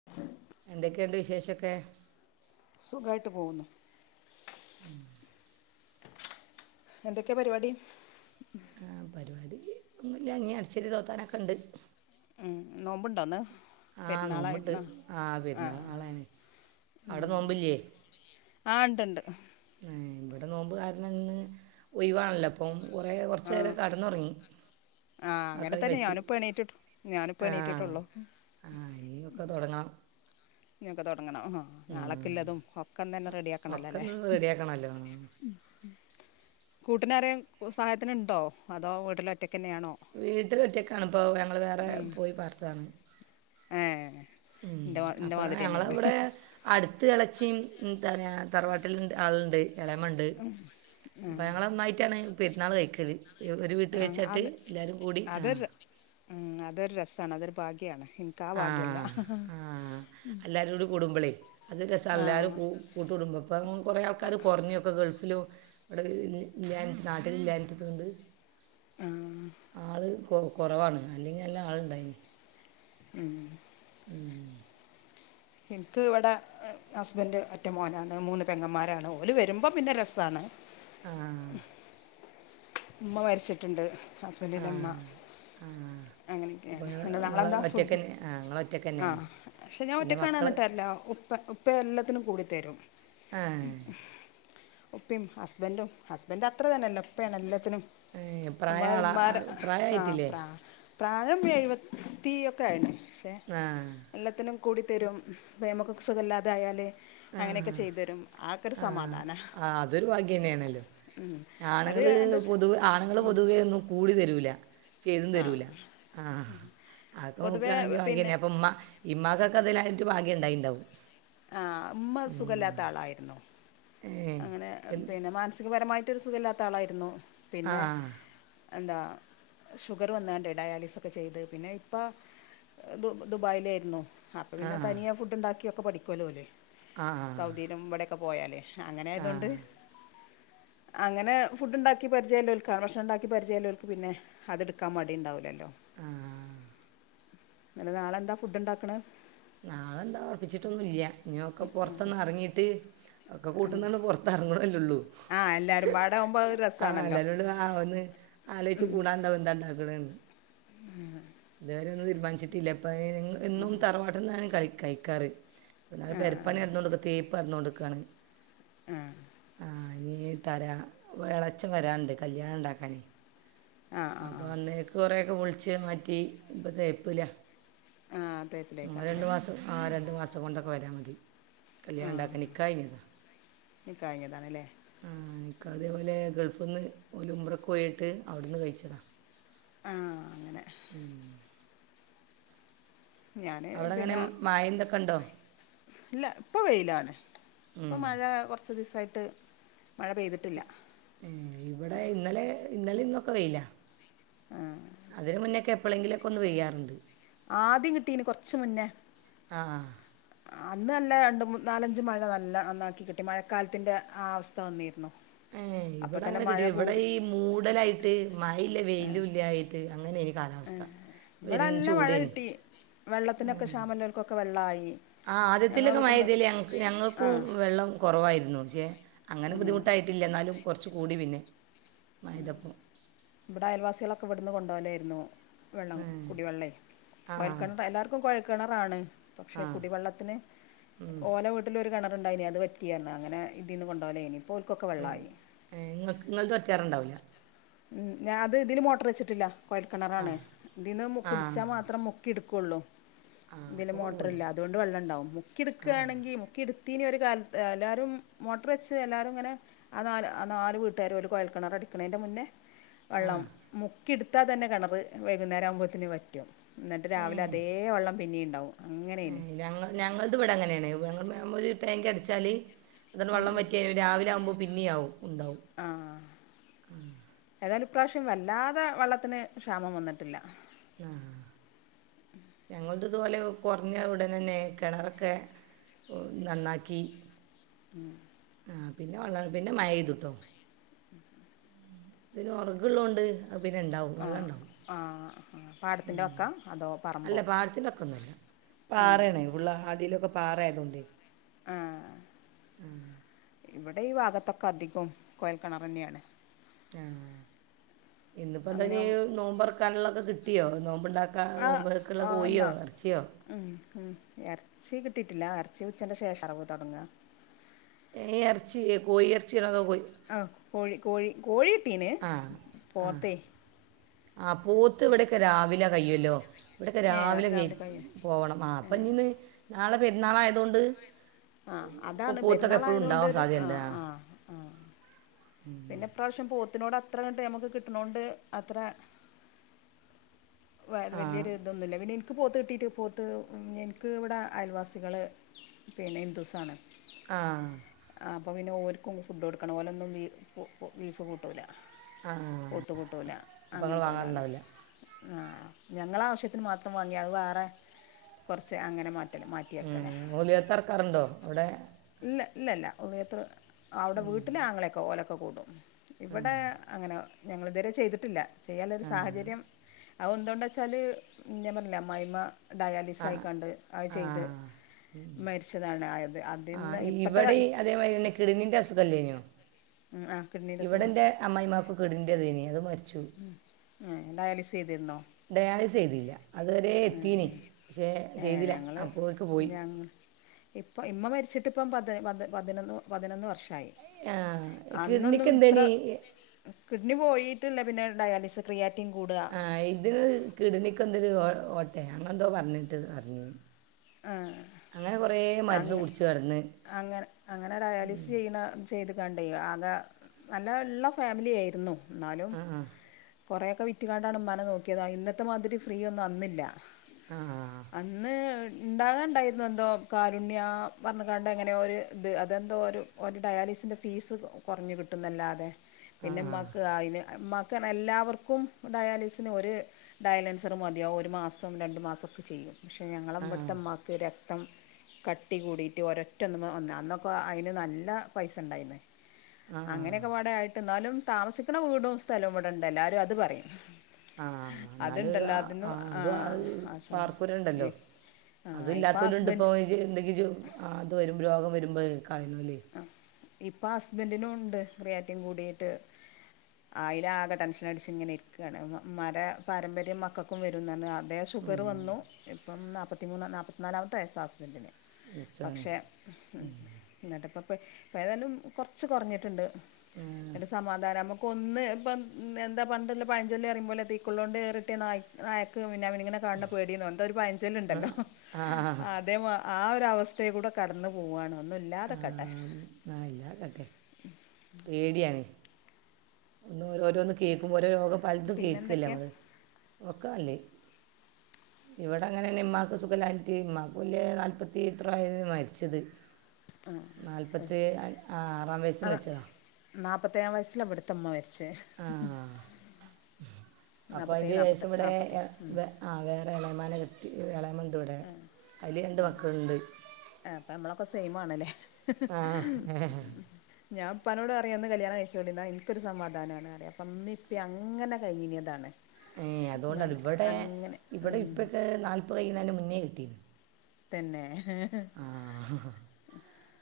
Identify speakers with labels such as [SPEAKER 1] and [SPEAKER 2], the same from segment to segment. [SPEAKER 1] [inaudible]
[SPEAKER 2] എന്തൊക്കെയുണ്ട് വിശേഷൊക്കെ?
[SPEAKER 1] സുഖായിട്ട് പോവുന്നു
[SPEAKER 2] [inaudible]
[SPEAKER 1] എന്തൊക്കെപരിപാടി
[SPEAKER 2] പരിപാടി ഒന്നുല്ല ഇഞ്ഞി അടിച്ചോരി തോത്താനൊക്കെ ഉണ്ട്
[SPEAKER 1] നോമ്പുണ്ടോ ഇന്ന്
[SPEAKER 2] ആഹ് നോമ്പിണ്ട്
[SPEAKER 1] പെരുന്നാളായിരുന്നോ
[SPEAKER 2] ആഹ്
[SPEAKER 1] ആ
[SPEAKER 2] പെരുന്നാള് നാളേണ് അവിടെ നോമ്പില്ലേ
[SPEAKER 1] ആഹ് ഇണ്ട് ഇണ്ട്
[SPEAKER 2] ഇവിടെ നോമ്പ് കാരണം ഇന്ന് ഒയിവാണല്ലോ അപ്പം കുറേ കൊർച്ചേരം കടന്നൊറങ്ങി
[SPEAKER 1] ആഹ് അങ്ങനെ തന്നെ ഞാനിപ്പോ എണീറ്റ്ട്ട് ഞാനിപ്പോ എണീറ്റിട്ടുള്ളൂ
[SPEAKER 2] ആഹ് ഇനിയും ഒക്കെ തുടങ്ങണം
[SPEAKER 1] നിങ്ങക്ക് തുടങ്ങണം
[SPEAKER 2] ഉം.
[SPEAKER 1] നാളക്കില്ലതും
[SPEAKER 2] ആ,
[SPEAKER 1] ഒക്കന്നന്നെ
[SPEAKER 2] ഒക്കെ
[SPEAKER 1] റെഡിയാക്കണല്ലല്ലേ
[SPEAKER 2] ഒന്ന് റെഡിയാക്കണമല്ലോ
[SPEAKER 1] കൂട്ടിനാരെ സഹായത്തിനുണ്ടോ അതോ വീട്ടിലൊറ്റയ്ക്കന്നെയാണോ?
[SPEAKER 2] വീട്ടിലെത്തിയക്കാണ് ഇപ്പോൾ ഞങ്ങള് വേറെ പോയി പുർത്തതാണ്
[SPEAKER 1] ഏഹ്
[SPEAKER 2] ഉം അപ്പൊ ഞങ്ങളവിടെ അടുത്ത് ഇളച്ചിയും എന്താറിയാ തറവാട്ടിലുണ്ട് ആളുണ്ട് ഇളയമ്മണ്ട് അപ്പ
[SPEAKER 1] ഉം.
[SPEAKER 2] ഞങ്ങളൊന്നായിറ്റാണ് പെരുന്നാള് കഴിക്കല്. ഒ ഒരു വീട്ട്
[SPEAKER 1] ആ,
[SPEAKER 2] വെച്ചിട്ട്
[SPEAKER 1] അത്
[SPEAKER 2] എല്ലാരും കൂടി ആഹ്
[SPEAKER 1] അതൊരു ഉം അതൊരു രസാണ് അതൊരു ഭാഗ്യാണ്. എനിക്ക് ആ ഭാഗ്യല്ല
[SPEAKER 2] എല്ലാരുരൂടി കൂടുമ്പളേ അത് രസ എല്ലാരും കൂ കൂട്ടുകടുംബപ്പം കുറേ ആൾക്കാര് കൊർഞ്ഞൊക്കെ ഗൾഫ്‌ ലു അവിടെ ഇ ഇല്ലാഞ്ഞിട്ട് നാട്ടിലില്ലാഞ്ഞിട്ട് ഇത്കൊണ്ട് ആള് കൊ കൊറവാണ് അല്ലെങ്കിൽ നല്ല ആളുണ്ടായിന്
[SPEAKER 1] ഉം
[SPEAKER 2] ഉം
[SPEAKER 1] എനിക്ക് ഇവിടെ ഹസ്ബൻഡ് ഒറ്റ മോനാണ് മൂന്ന് പെങ്ങന്മാരാണ് ഓല് വരുമ്പം പിന്നെ രസാണ്
[SPEAKER 2] ആ
[SPEAKER 1] ഉമ്മ മരിച്ചിട്ട്ണ്ട്
[SPEAKER 2] ആ
[SPEAKER 1] ഹസ്ബൻഡിൻ്റെ ഉമ്മ
[SPEAKER 2] ആ അപ്പം
[SPEAKER 1] അങ്ങനെയൊക്കെയാണ്.
[SPEAKER 2] നിങ്ങൾ
[SPEAKER 1] ഇണ്ട്
[SPEAKER 2] നിങ്ങൾ
[SPEAKER 1] താളെന്താ
[SPEAKER 2] ഒറ്റയ്ക്ക്
[SPEAKER 1] ഫുഡ്?
[SPEAKER 2] തന്നെ ആ നിങ്ങൾ ഒറ്റയ്ക്ക് തന്നെയാണ്
[SPEAKER 1] ആഹ് പക്ഷെ ഞാൻ
[SPEAKER 2] പിന്നെ
[SPEAKER 1] ഒറ്റക്കാണ്
[SPEAKER 2] മക്കൾ
[SPEAKER 1] അർഞ്ഞിട്ട് കാര് ല്ല ഉപ്പ ഉപ്പ എല്ലത്തിനും കൂടി തരും
[SPEAKER 2] ആ
[SPEAKER 1] ഉപ്പയും ഹസ്ബൻഡും ഹസ്ബന്റത്രതന്നെല്ല ഉപ്പയാണെല്ലത്തിനും
[SPEAKER 2] പ്രായമായ
[SPEAKER 1] അമ്മളെ ഉമ്മാരെ
[SPEAKER 2] ആളാണ്
[SPEAKER 1] ആഹ്
[SPEAKER 2] പ്രായമായിട്ടില്ലേ
[SPEAKER 1] പ്രാ പ്രായം എഴുപത്തി ഒക്കെ ആയിണ് പക്ഷേ
[SPEAKER 2] ആഹ്
[SPEAKER 1] എല്ലത്തിനും കൂടി തരും വേമക്കൊക്കെ സുഖല്ലാതായാല്
[SPEAKER 2] ആഹ് ആഹ് ആ അതൊരു ഭാഗ്യന്നെയാണല്ലോ
[SPEAKER 1] അത്
[SPEAKER 2] ആണുങ്ങള്
[SPEAKER 1] എന്താ വെച്ചാ-
[SPEAKER 2] പൊതുവെ ആണുങ്ങള് പൊതുവെ ഒന്നും കൂടി തരൂല ചെയ്തും
[SPEAKER 1] ആ
[SPEAKER 2] തരൂല. ആഹ് ആക്കെ
[SPEAKER 1] പൊതുവേ പിന്നെ
[SPEAKER 2] നോക്കണെങ്കിഭാഗ്യന്നെ അപ്പം ഉമ്മ ഇമ്മാക്കൊക്കെ അതിലായിട്ട് ഭാഗ്യം ഇണ്ടായിണ്ടാവും
[SPEAKER 1] ആ ഉമ്മ സുഖല്ലാത്ത ആളായിരുന്നു
[SPEAKER 2] ഏ
[SPEAKER 1] അങ്ങനെ
[SPEAKER 2] എൻ
[SPEAKER 1] പിന്നെ മാനസികപരമായിട്ടൊരു സുഖല്ലാത്ത ഒരാളായിരുന്നു
[SPEAKER 2] ആ
[SPEAKER 1] പിന്നെ എന്താ ഷുഗറ് വന്നാണ്ട് ഡയാലിസൊക്കെ ചെയ്ത് പിന്നെ ഇപ്പ ദു ദുബായിലായിരുന്നു ആ അപ്പം പിന്നെ തനിയേ ഫുഡ്ണ്ടാക്കിയൊക്കെ പഠിക്കോല്ലോ ഓല്.
[SPEAKER 2] ആഹ്
[SPEAKER 1] സൗദിയിലും ഇവിടെയൊക്കെപോയാല് അങ്ങനായതോണ്ട്
[SPEAKER 2] ആഹ്
[SPEAKER 1] അങ്ങനെ ഫുഡ്ണ്ടാക്കി പരിചയള്ളോൽക്ക് ആ ഭക്ഷണണ്ടാക്കി പരിചയള്ളോൽക്ക് പിന്നെ അതെടുക്കാ മടിണ്ടാവില്ലല്ലോ
[SPEAKER 2] ആഹ്
[SPEAKER 1] ഇങ്ങള് നാളെന്താ ഫുഡ്ണ്ടാക്കണ്
[SPEAKER 2] നാളെന്താ ഉറപ്പിച്ചിട്ടൊന്നുല്ല്യ ഇനി ഒക്ക പൊറത്തൊന്നെറങ്ങിയിട്ട് ഒക്കെ കൂട്ടുന്നണ്ട്പൊർ ത്തെർങ്ങ്ണല്ലേ ഉള്ളൂ
[SPEAKER 1] ആ എല്ലാവരും പാടെ ആകുമ്പോൾ ഒരു
[SPEAKER 2] ആഹ്
[SPEAKER 1] രസമാണല്ലോ
[SPEAKER 2] എല്ലാരും കൂടെ നാ വന്ന് ആലോയിച്ചു കൂടാണ്ടാവും എന്താ ഇണ്ടാക്കണേന്ന്
[SPEAKER 1] ഉം..
[SPEAKER 2] ഇതുവരെഒന്നും തീരുമാനിച്ചിട്ടില്ല. പ്പ ഏ എന്നും തറവാട്ട്ന്നാണ് കയ് കയിക്കാറ് ഒന്നാമത്
[SPEAKER 1] ആ
[SPEAKER 2] പെരപ്പണി നടന്നോണ്ട്ക്ക തേപ്പ്‌ നട്ന്നോണ്ട്ക്കാണ്. ആഹ് ഞ്ഞ്.. തരാ. വ് എളച്ചൻ വരാണ്ട് കല്ല്യാണണ്ടാക്കാനേയ്
[SPEAKER 1] ആഹ് ആഹ്
[SPEAKER 2] വന്നേക് കൊറേഒക്കെ പൊൾച്ച് മാറ്റി ഇപ്പ തേപ്പ്‌ല
[SPEAKER 1] ആ
[SPEAKER 2] ഉം രണ്ടു
[SPEAKER 1] തേപ്പിലേക്കാറല്ലേ
[SPEAKER 2] മാസം ആ രണ്ടു മാസം കൊണ്ടക് ക്കവരാം മതി,
[SPEAKER 1] ആ
[SPEAKER 2] കല്യാണണ്ടാക്കാൻ നിക്കാഹയ്ഞ്ഞതാ
[SPEAKER 1] ഇനി കഴിഞ്ഞതാണല്ലേ
[SPEAKER 2] ആഹ് നിക്കാഹ്‌ തേപോലെ ഗൾഫ്ന്ന് ഓലുമ്റക്കോയിട്ട് അവ്ടുന്ന് കയ്ച്ചതാ
[SPEAKER 1] ആഹ്
[SPEAKER 2] ഉം
[SPEAKER 1] ഞാന്
[SPEAKER 2] അവിടെ എങ്ങനെ
[SPEAKER 1] പിന്ന..
[SPEAKER 2] മഴ എന്തൊക്കെ ഉണ്ടോ
[SPEAKER 1] ഇല്ല ഇപ്പൊ വെയിലാണ്, പ്പൊ
[SPEAKER 2] ഉം.
[SPEAKER 1] മഴ കൊർച് ദിവസായിട്ട് മഴ പെയ്ത്ട്ട്ല്ല
[SPEAKER 2] ഏഹ് ഇവടെ ഇന്നലേ ഇന്നലിന്നൊക്കെ വെയില
[SPEAKER 1] ആ.
[SPEAKER 2] അതിന് മുന്നൊക്കെ എപ്പെളേങ്കിലക്കൊന്ന് പെയ്യാറുണ്ട്
[SPEAKER 1] ആദ്യം കിട്ടീന് കൊർച്ച് മുന്നേ
[SPEAKER 2] ആഹ്
[SPEAKER 1] അന്ന് നല്ല രണ്ട് മൂ നാലഞ്ച് മഴ നല്ല നന്നാക്കി കിട്ടി. മഴക്കാലത്തിന്റെ ആ അവസ്ഥ വന്നീര്ന്നു
[SPEAKER 2] ഏഹ് ഇവടങ്ങനെ കിട്ടിടി. വടെ ഈ മൂടലായിട്ട് മയില്ല വെയിലുല്യായി ട്ട് അങ്ങനേനി കാലം
[SPEAKER 1] ഏഹ് വടല്ല മഴ കിട്ടി. വെള്ളത്തിനൊക്കെ ക്ഷാമല്ലോൽക്കൊക്കെ വെള്ളായി
[SPEAKER 2] ആഹ് ആദ്യത്തിലൊക്കെ മയയ്തേല് ഞങ്
[SPEAKER 1] ആ
[SPEAKER 2] ഞങ്ങക്കും വെള്ളം കൊറവായിരുന്നു പക്ഷേ, അങ്ങനെ
[SPEAKER 1] ഉം.
[SPEAKER 2] ബുദ്ധിമുട്ടായിട്ടില്യ, ന്നാലും കൊർച്ച് കൂടി പിന്നെ മയെയ്തപ്പം
[SPEAKER 1] ബടയൽവാസികളൊക്കെ വട്ന്ന് കൊണ്ടോവലായിരുന്നു വെള്ളം.
[SPEAKER 2] ഏ,
[SPEAKER 1] കുടിവെള്ളേ
[SPEAKER 2] ആ
[SPEAKER 1] കൊഴക്കെണറ എല്ലാർ ക്കും കൊഴൽ കെണറാണ്.
[SPEAKER 2] ആ
[SPEAKER 1] പക്ഷെ കുടിവെള്ളത്തിന്
[SPEAKER 2] ഉം.
[SPEAKER 1] ഓല വ് ട്ടിലൊരു കെണറ്ണ്ടായിനി, അത് വറ്റിഅർഞ്, അങ്ങനെ ഇതീന്ന് കോണ്ടോവലേനി, പ്പോൽക്കൊക്കെ വെള്ളായി
[SPEAKER 2] ഏഹ് ങ്ങക് ങ്ങൾത് വറ്റാറുണ്ടാവുല
[SPEAKER 1] ഉം ഞാത് തില് മോട്ട്രെച്ചിട്ടില്ല,
[SPEAKER 2] ആ
[SPEAKER 1] കൊഴൽക്കെണറാണ്. തിന്ന് മുക്
[SPEAKER 2] ആ
[SPEAKER 1] കുട്ച്ചാ മാത്രം മുക് ക്കിട്ക്കൊള്ളു,
[SPEAKER 2] ആ
[SPEAKER 1] തില്
[SPEAKER 2] അപ്പോൾ
[SPEAKER 1] മോട്ടർല്ല,
[SPEAKER 2] കുറവുണ്ടാവും
[SPEAKER 1] അതോ ണ്ട് വെള്ളണ്ടാവും
[SPEAKER 2] ആ
[SPEAKER 1] മുക്കിട്ക്കാണെങ്കി മുക്കിട് ത്തീനി ഒരു കാൽത്, എല്ലാരും മോട്ടർവെച്ച് എല്ലാരുങ്ങനെ ആ നാല് ആ നാല് വീട്ട്കാരും ഓല് കൊഴൽക്കെണറടിക്ക്ണേന്റെ മുന്നെ
[SPEAKER 2] ആ
[SPEAKER 1] വെള്ളം മുക്കിട്ത്താതന്നെ കെണറ് വൈകുന്നേരാവുമ്പോത്തിന് വറ്റും ന്നട്ട് രാവിലെ അതേ വള്ളം പിന്നീണ്ടാവും
[SPEAKER 2] ഏഹ് ഞങ്ങ ഞങ്ങൾത് വടങ്ങനേണ്, ഞങ്ങ ഞമ്മ ഒരു ടാങ്കട്ച്ചാല് അതണ്ട് വള്ളം വറ്റിയാൽ രാവിലാവുമ്പ പിന്നി ആവും, ഉണ്ടാവും
[SPEAKER 1] ആഹ് ഏതായാലും ഇപ്രാവശ്യം വല്ലാതെ വെള്ളത്തിന് ക്ഷാമം വന്നിട്ടില്ല
[SPEAKER 2] ഞങ്ങൾത്പോലെ കൊർഞ്ഞ ഉടനെന്നെ കെണറൊക്കെ ഉ ന്നന്നാക്കി
[SPEAKER 1] ഉം
[SPEAKER 2] ആഹ് പിന്നെ വെള്ള പിന്നെ മഴയ്തുട്ടോ ഇത് പിന്നെ ഒറക്ള്ളോണ്ട് അഹ് പിന്നെണ്ടാവും വള്ളണ്ടാവും
[SPEAKER 1] ആഹ്
[SPEAKER 2] അല്ല പാടത്തിന്റക്കൊന്നു അല്ല.
[SPEAKER 1] ആഹ്
[SPEAKER 2] പാറേണഹ് ഫുള്ള അടീലൊക്കൊ പാറായായതോണ്ടെ
[SPEAKER 1] ആഹ് ഇവിടെ ഈ ഭാഗത്തൊക്കെ അധികവും കോയൽക്കിണർ തന്നെയാണ്
[SPEAKER 2] ആഹ് ഇന്നിപ്പോൾ എന്താ
[SPEAKER 1] അങ്ങനെ
[SPEAKER 2] നോമ്പുറക്കാനുള്ളതൊക്കെ കിട്ടിയോ നോമ്പുണ്ടാക്ക
[SPEAKER 1] ആഹ്
[SPEAKER 2] നോമ്പുറക്കുള്ള
[SPEAKER 1] ആഹ്
[SPEAKER 2] കോഴിയോ
[SPEAKER 1] എന്നാ
[SPEAKER 2] ഇറച്ചിയോ
[SPEAKER 1] ഉം ഉം ഇറച്ചി കിട്ടിയിട്ടില്ല ഇറച്ചി ഉച്ചേന്റെ ശേഷം അറവ് തുടങ്ങുക
[SPEAKER 2] ഈ ഇറച്ചി കോഴി ഇറച്ചിണതോ കോയി
[SPEAKER 1] ആഹ് കോഴി കോഴി കോഴിട്ടീന് പോത്തേ
[SPEAKER 2] ആഹ് പോത്ത് ഇവിടൊക്കെ രാവിലെ കയ്യൂല്ലോ ഇവിടെയൊക്കെ
[SPEAKER 1] ഏഹ് അത്
[SPEAKER 2] രാവിലെ
[SPEAKER 1] കഴിയും
[SPEAKER 2] പോകണം ആഹ് അപ്പം ഇനീന്ന് നാളെ പെരുന്നാളായതുകൊണ്ട്
[SPEAKER 1] ആഹ്
[SPEAKER 2] ഇപ്പൊ
[SPEAKER 1] അതാണ്
[SPEAKER 2] പോത്തൊക്കെ എപ്പഴും
[SPEAKER 1] പെരുന്നാളായതുകൊണ്ട്
[SPEAKER 2] ഉണ്ടാകാൻ
[SPEAKER 1] ഒരു
[SPEAKER 2] സാധ്യത ഉണ്ട്
[SPEAKER 1] ആഹ് ആഹ് ആഹ് പിന്നെ ഇപ്രാവശ്യം പോത്തിനോട് അത്ര കണ്ട് നമുക്ക് കിട്ടണോണ്ട് അത്ര വ
[SPEAKER 2] ആ
[SPEAKER 1] വലിയൊരു ഇത് ഇതൊന്നുമില്ല പിന്നെ എനിക്ക് പോത്ത് കിട്ടിയിട്ട് പോത്ത് എനിക്ക് ഇവിടെ അയൽവാസികള് പിന്നെ ഹിന്ദൂസാണ്
[SPEAKER 2] ആഹ്
[SPEAKER 1] ആഹ് അപ്പൊ പിന്നെ ഓർക്കും ഫുഡ്ഡ് കൊടുക്കണം ഓലെൊന്നും ബീഫ് കൂട്ടൂല പോത്തുകൂട്ടൂല
[SPEAKER 2] അപ്പം നിങ്ങൾ
[SPEAKER 1] അങ്ങനത്തെ ഓലാണ്
[SPEAKER 2] വാങ്ങാറുണ്ടാവില്ല
[SPEAKER 1] ആഹ് ഞങ്ങളാവശ്യത്തിന് മാത്രം വാങ്ങി അത് വേറെ കുറച്ച് അങ്ങനെ മാറ്റ
[SPEAKER 2] ആഹ് ഓലിയത്തറക്കാറുണ്ടോ അവിടെ
[SPEAKER 1] ഇല്ല ഇല്ല ഇല്ല ഒന്നിയത്ര അവിടെ വീട്ടില് ആങ്ങളെൊക്കെ ഓലൊക്കെ കൂട്ടും ഇവിടെ അങ്ങനെ ഞങ്ങള് ഇതുവരെ ചെയ്തിട്ടില്ല ചെയ്യാനൊരു സാഹചര്യം അത് എന്തുകൊണ്ടാ വെച്ചാല് ഞാൻ പറഞ്ഞില്ലേ അമ്മായിയമ്മ ഡയാലിസ്
[SPEAKER 2] ആ
[SPEAKER 1] ആയിക്കാണ്ട് അത്
[SPEAKER 2] ആ
[SPEAKER 1] ചെയ്ത് മരിച്ചതാണ് ആയത് അത്
[SPEAKER 2] ആഹ് ഇവിടെ ഈ അതേമാതിരി തന്നെ കിടിനിന്റെ അസുഖല്ലേനോ
[SPEAKER 1] ആ കിഡ്നിയുടെ സുഖം
[SPEAKER 2] ഇവിടെന്റെ അമ്മായിയമ്മക്ക് കിടിൻ്റേതീനി അത് മരി
[SPEAKER 1] ഉം ഡയാലിസ് ചെയ്തിരുന്നോ
[SPEAKER 2] ഡയാലിസ് ചെയ്തില്ല അതുവരെ എത്തീനി പക്ഷേ ചെയ്തില്ല അപ്പേക്ക് പോയി
[SPEAKER 1] ഇപ്പം ഇമ്മ മരിച്ചിട്ടിപ്പം പതി പ പതിനൊന്ന് പതിനൊന്ന് വർഷമായി
[SPEAKER 2] ആഹ്
[SPEAKER 1] അന്നൊന്നും
[SPEAKER 2] കിഡ്നിക്ക്
[SPEAKER 1] ഇത്ര
[SPEAKER 2] എന്തേനി
[SPEAKER 1] കിഡ്നി പോയീട്ടില്ല പിന്നെ ഡയാലിസി ക്രിയാറ്റിങ് കൂടുക
[SPEAKER 2] ആഹ് ഇത് കിട്നിക്ക് എന്തൊരു ഓട്ടയോ അങ്ങെന്തോ പറഞ്ഞിട്ട് പറഞ്ഞീനി
[SPEAKER 1] ആഹ് അങ്ങ
[SPEAKER 2] കുടിച്ച് കിടന്ന്
[SPEAKER 1] അങ്ങനെ അങ്ങനെ ഡയാലിസ് ചെയ്യണ ചെയ്ത്കാണ്ടെ ആകെ നല്ലോ ഉള്ള ഫാമിലി ആയിരുന്നു എന്നാലും
[SPEAKER 2] ആഹ്
[SPEAKER 1] കൊറെയൊക്കെ വിറ്റുകാണ്ടാണ് ഉമ്മേനെ നോക്കിയതാ ഇന്നത്തെമാതിരി ഫ്രീ ഒന്നും അന്നില്ല
[SPEAKER 2] ആഹ്
[SPEAKER 1] അന്ന് ഇണ്ടാകാണ്ടായിരുന്നു എന്തോ കാരുണ്യ പറഞ്ഞ് കാണ്ട് അങ്ങനെ ഒരു ഇത് അതെന്തോ ഒരു ഒരു ഡയാലിസിൻ്റെ ഫീസ് കുറഞ്ഞ് കിട്ടൂന്നല്ലാതെ പിന്നെ
[SPEAKER 2] ആഹ്
[SPEAKER 1] ഇമ്മാക്ക് അതിന് ഇമ്മാക്ക് എല്ലാവർക്കും ഡയാലിസിന് ഒരു ഡയലൻസറ് മതിയാവും ഒരു മാസം രണ്ടു മാസമൊക്കെ ചെയ്യും പക്ഷെ ഞങ്ങളെ ഇവിടുത്തെ
[SPEAKER 2] ആഹ്
[SPEAKER 1] ഇമ്മാക്ക് രക്തം കട്ടി കൂടിയിട്ട് ഒരൊറ്റ ഒന്ന് വന്ന അന്നൊക്കെ അതിന് നല്ല പൈസ ഉണ്ടായിരുന്നു
[SPEAKER 2] ആഹ്
[SPEAKER 1] അങ്ങനെയൊക്കെ പാടെ ആയിട്ട് എന്നാലും താമസിക്കണ വീടും സ്ഥലവും ഇവിടൊണ്ട് എല്ലാരും അത് പറയും
[SPEAKER 2] ആഹ് എന്നാലും ഒരു
[SPEAKER 1] അതുണ്ടല്ലോ അതിന്
[SPEAKER 2] ആഹ്
[SPEAKER 1] ആ
[SPEAKER 2] അത്
[SPEAKER 1] ആ
[SPEAKER 2] പാർക്കൂരെ ഉണ്ടല്ലോ അത്
[SPEAKER 1] ഇപ്പം
[SPEAKER 2] ഇല്ലാത്തോലും ഉണ്ട് ഇപ്പോ
[SPEAKER 1] ഹസ്ബൻഡ്
[SPEAKER 2] എന്തെങ്കിലും അത് വരുമ്പൊ രോഗം വരുമ്പോ കളയുന്നോലെ
[SPEAKER 1] ആഹ് ഇപ്പോം ഹസ്ബൻഡിനും ഉണ്ട് റിയാറ്റിങ് കൂടീട്ട് അയ്നാകെ ടെൻഷൻ അടിച്ച് ഇങ്ങനെ ഇരിക്കാണ് ഇമ്മാന്റെ പാരമ്പര്യം മക്കൾക്കും വരുന്നറഞ്ഞ് അതേ ഷുഗറ് വന്നു ഇപ്പം നാൽത്തി മൂന്ന് നാപ്പത്തി നാലാമത്തെ വയസ്സാ ഹസ്ബൻ്റിന്
[SPEAKER 2] പടച്ചോനെ
[SPEAKER 1] പക്ഷെ എന്നിട്ട് ഇപ്പോ ഇപ്പ ഏതായാലും കുറച്ച് കുറഞ്ഞിട്ടുണ്ട്
[SPEAKER 2] ആഹ്
[SPEAKER 1] ഇന്നിട്ട് സമാധാനം നമു കൊന്ന് ഇപ്പം എന്താ പണ്ടൊല്ല പഴഞ്ചൊല്ലറുയുംമ്പോലെ തീക്കുള്ള കൊണ്ട് കേറിട്ട് ന നായക്ക് പിന്നെ മിന്നാമിനി ങ്ങാണ്ട് പേടിന്ന് എന്തോരു പയഞ്ചേല് ഉണ്ടല്ലോ
[SPEAKER 2] ആഹ് ആഹ്
[SPEAKER 1] അതേ മാ ആ ഒരു അവസ്ഥേ കൂടെ കടന്നു പോവാണ് ഒന്നും ഇല്ലാതിക്കട്ടെ
[SPEAKER 2] ആഹ് ഇല്ലാകാട്ടെ പേടിയാണ് ഒന്ന് ഓരോരോന്ന് കേൾക്കുമ്പോ ഓരോ രോഗം പലതും കേൾക്കല്ലേ
[SPEAKER 1] പിന്നെന്തൊക്കെയാ
[SPEAKER 2] നമ്മള് ഒക്കെ നല്ലെ ഇവിടെ അങ്ങനെന്നെ ഇമ്മാക്ക് സുഖല്ലായിട്ട് ഉമ്മാക്ക് വല്ല്യ നാല്പ്പത്തി എത്ര ആയിരുന്നു മരിച്ചത് നാല്പ്പത്തി ആ ആറാം വയസ്സി മരിച്ചതാ
[SPEAKER 1] നാൽപത്തേഴാം വയസ്സിലാ ഇവിടുത്തെ ഇമ്മ മരിച്ചെ
[SPEAKER 2] ആ അപ്പോൾ
[SPEAKER 1] നാപത്തി ഏഴ്
[SPEAKER 2] അതിൻ്റെ
[SPEAKER 1] നാപത്തി
[SPEAKER 2] ശേഷം
[SPEAKER 1] എട്ട്
[SPEAKER 2] ഇവിടെ
[SPEAKER 1] നാപത്തി
[SPEAKER 2] എ-
[SPEAKER 1] ഒമ്പത്
[SPEAKER 2] വേ- ആ വേറെ ഇളയമ്മാനെ കെട്ടി ഇളയമ്മ ഇണ്ട് ഇവിടെ അതിലാ രണ്ട് മക്കള്ണ്ട്
[SPEAKER 1] ആഹ് അപ്പ നമ്മളൊക്കെ സെയിം ആണല്ലേ
[SPEAKER 2] ആ
[SPEAKER 1] ഞാൻ ഇപ്പാനോട് പറയും ഒന്ന് കല്യാണം കഴിച്ചുകൊണ്ടിന്നാ എനിക്കൊരു സമാധാനാണ് അറിയും ഇമ്മിം ഇപ്പിം അങ്ങനെ കഴിഞ്ഞതാണ്
[SPEAKER 2] ഏയ് അതുകൊണ്ടാണ് ഇവിടെ ഇവിടെ
[SPEAKER 1] ഉം
[SPEAKER 2] ഇപ്പക്കെ നാൽപ്പത് കയിണ മുന്നേ കെട്ടീനി
[SPEAKER 1] തന്നെ
[SPEAKER 2] ആ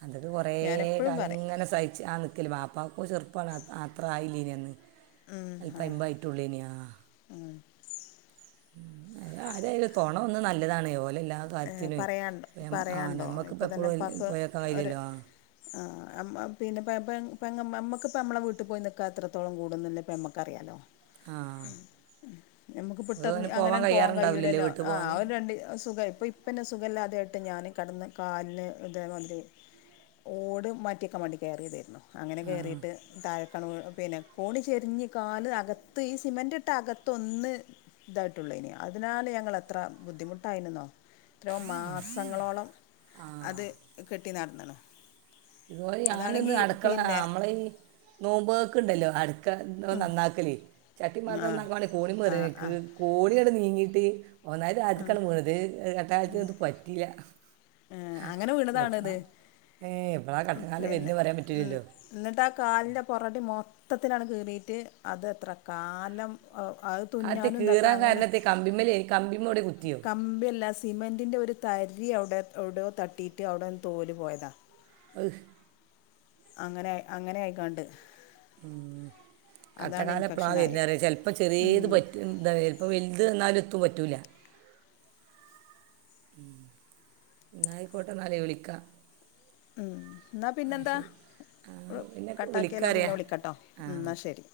[SPEAKER 2] അന്നട്ട് കുറെ
[SPEAKER 1] ഞാനെപ്പോഴും
[SPEAKER 2] കാലം
[SPEAKER 1] പറയും
[SPEAKER 2] ഇങ്ങനെ സഹിച്ചാണ് നിൽക്കല് വാ കാക്കും ചെറുപ്പാണ് അത്ര ആയില്ലിനി അന്ന്
[SPEAKER 1] ഉം ആ
[SPEAKER 2] ഇപ്പം അയ്മ്പതായിട്ടുള്ളേനി ആഹ് ആ ആരായാലും തുണ ഒന്നും നല്ലതാണ് ഓല് എ
[SPEAKER 1] പറയാണ്ടോ
[SPEAKER 2] കാര്യത്തിനുവേ ആ
[SPEAKER 1] പറയാണ്ടോ ഇപ്പം
[SPEAKER 2] നമ്മുക്കിപ്പോം
[SPEAKER 1] തന്നെ
[SPEAKER 2] എപ്പളും
[SPEAKER 1] ഉപ്പാക്ക് ഒരു
[SPEAKER 2] പോയാക്കയില്ലല്ലോ ആഹ്
[SPEAKER 1] ആ പിന്നെ പെങ്ങ അമ്മക്കിപ്പ അമ്മളെ വീട്ടിൽ പോയി നിക്കെ അത്രത്തോളം കൂടുന്നുല്ലെമ്മ ക്കറിയാലോ
[SPEAKER 2] ആ
[SPEAKER 1] നമുക്ക് വിട്ടറിഞ്ഞ് അങ്ങനെ പോവാൻ കയുലല്ലോ ആ അവ രണ്ട് സുഖായി പിന്നെ ഇപ്പന്നെ സുഖല്ലാതെ ആയിട്ട് ഞാന് കെടന്ന് കാലിന് ഇതേ മാതിരി ഓട് മാറ്റി വെക്കാൻ വേണ്ടി കേറിയതാരുന്നു അങ്ങനെ
[SPEAKER 2] ആ
[SPEAKER 1] കേറീട്ട് താഴെ പിന്നെ കോണി ചെരിഞ്ഞ കാല് അകത്ത് ഈ സിമെന്റ് ഇട്ട അകത്തൊന്ന് ഇതായിട്ടുള്ളൂ അതിനാല് ഞങ്ങള് എത്ര ബുദ്ധിമുട്ടായിനെന്നോ എത്രയോ മാസങ്ങളോളം അത്
[SPEAKER 2] ആ
[SPEAKER 1] കെട്ടി നടന്നണം
[SPEAKER 2] ഇതുപോലെ ഞാനൊന്ന് അടുക്കള നമ്മളെ നോമ്പൊക്ക ഉണ്ടല്ലോ അടു നന്നാക്കലേ ചട്ടി
[SPEAKER 1] ആ
[SPEAKER 2] പാത്രം നന്നാക്കൽ കോണിമെ
[SPEAKER 1] ആ ആ
[SPEAKER 2] കേറിക്ക് കോണിയോടെ നീങ്ങിട്ട് ഒന്നായിട്ട് താഴത്തേക്കാണ് വീണത് തൽക്കാലത്തിന് ഒന്നും പറ്റിയില്ല
[SPEAKER 1] അങ്ങനെ
[SPEAKER 2] എപ്പോള
[SPEAKER 1] വീണതാണിത്
[SPEAKER 2] ഏഹ് എപ്പള കട്ടക്കാലം
[SPEAKER 1] പിന്നെ
[SPEAKER 2] വരുന്ന പറയാൻ
[SPEAKER 1] ഉം
[SPEAKER 2] പറ്റൂലല്ലോ
[SPEAKER 1] എന്നിട്ട് ആ കാലിൻ്റെ പൊറടി മൊത്തത്തിലാണ് കീറിയിട്ട് അത് എത്ര കാലം ഓ അത് തുന്നാനും എന്താക്ക അങ്ങനെ
[SPEAKER 2] കമ്പിമ്മേ കമ്പിമ്മോടെ കുത്തിയോ
[SPEAKER 1] കമ്പിയല്ല സിമൻ്റിൻ്റെ ഒരു തരി അവിടെ അവിടെയൊ തട്ടിട്ട് അവിടെന്ന് തോല് പോയതാ
[SPEAKER 2] ആഹ്
[SPEAKER 1] അങ്ങനെ അങ്ങനെ ആയിക്കാണ്ട്
[SPEAKER 2] ഉം
[SPEAKER 1] അതാണ്
[SPEAKER 2] കട്ടകാലം എപ്ലാ വെർണ്
[SPEAKER 1] ഇൻഫെക്ഷനായി
[SPEAKER 2] അറി ചെൽപ്പോ ചെറ്യേത് പറ്റും എന്താ പ്പോ വെൽത് വന്നാലും എത്തും പറ്റില്ല ഉം എന്നായിക്കോട്ടെ എന്നാലെ വിളിക്കാം
[SPEAKER 1] എന്നാൽ
[SPEAKER 2] ആഹ്
[SPEAKER 1] പിന്നെന്താ
[SPEAKER 2] ശരി ആഹ് പിന്നെ
[SPEAKER 1] കട്ടാക്കിയാലോ
[SPEAKER 2] വിളിക്കാറിയാ
[SPEAKER 1] പിന്നെ വിളിക്കട്ടോ
[SPEAKER 2] ആഹ്
[SPEAKER 1] എന്നാൽ
[SPEAKER 2] ഓക്കെ
[SPEAKER 1] ശരി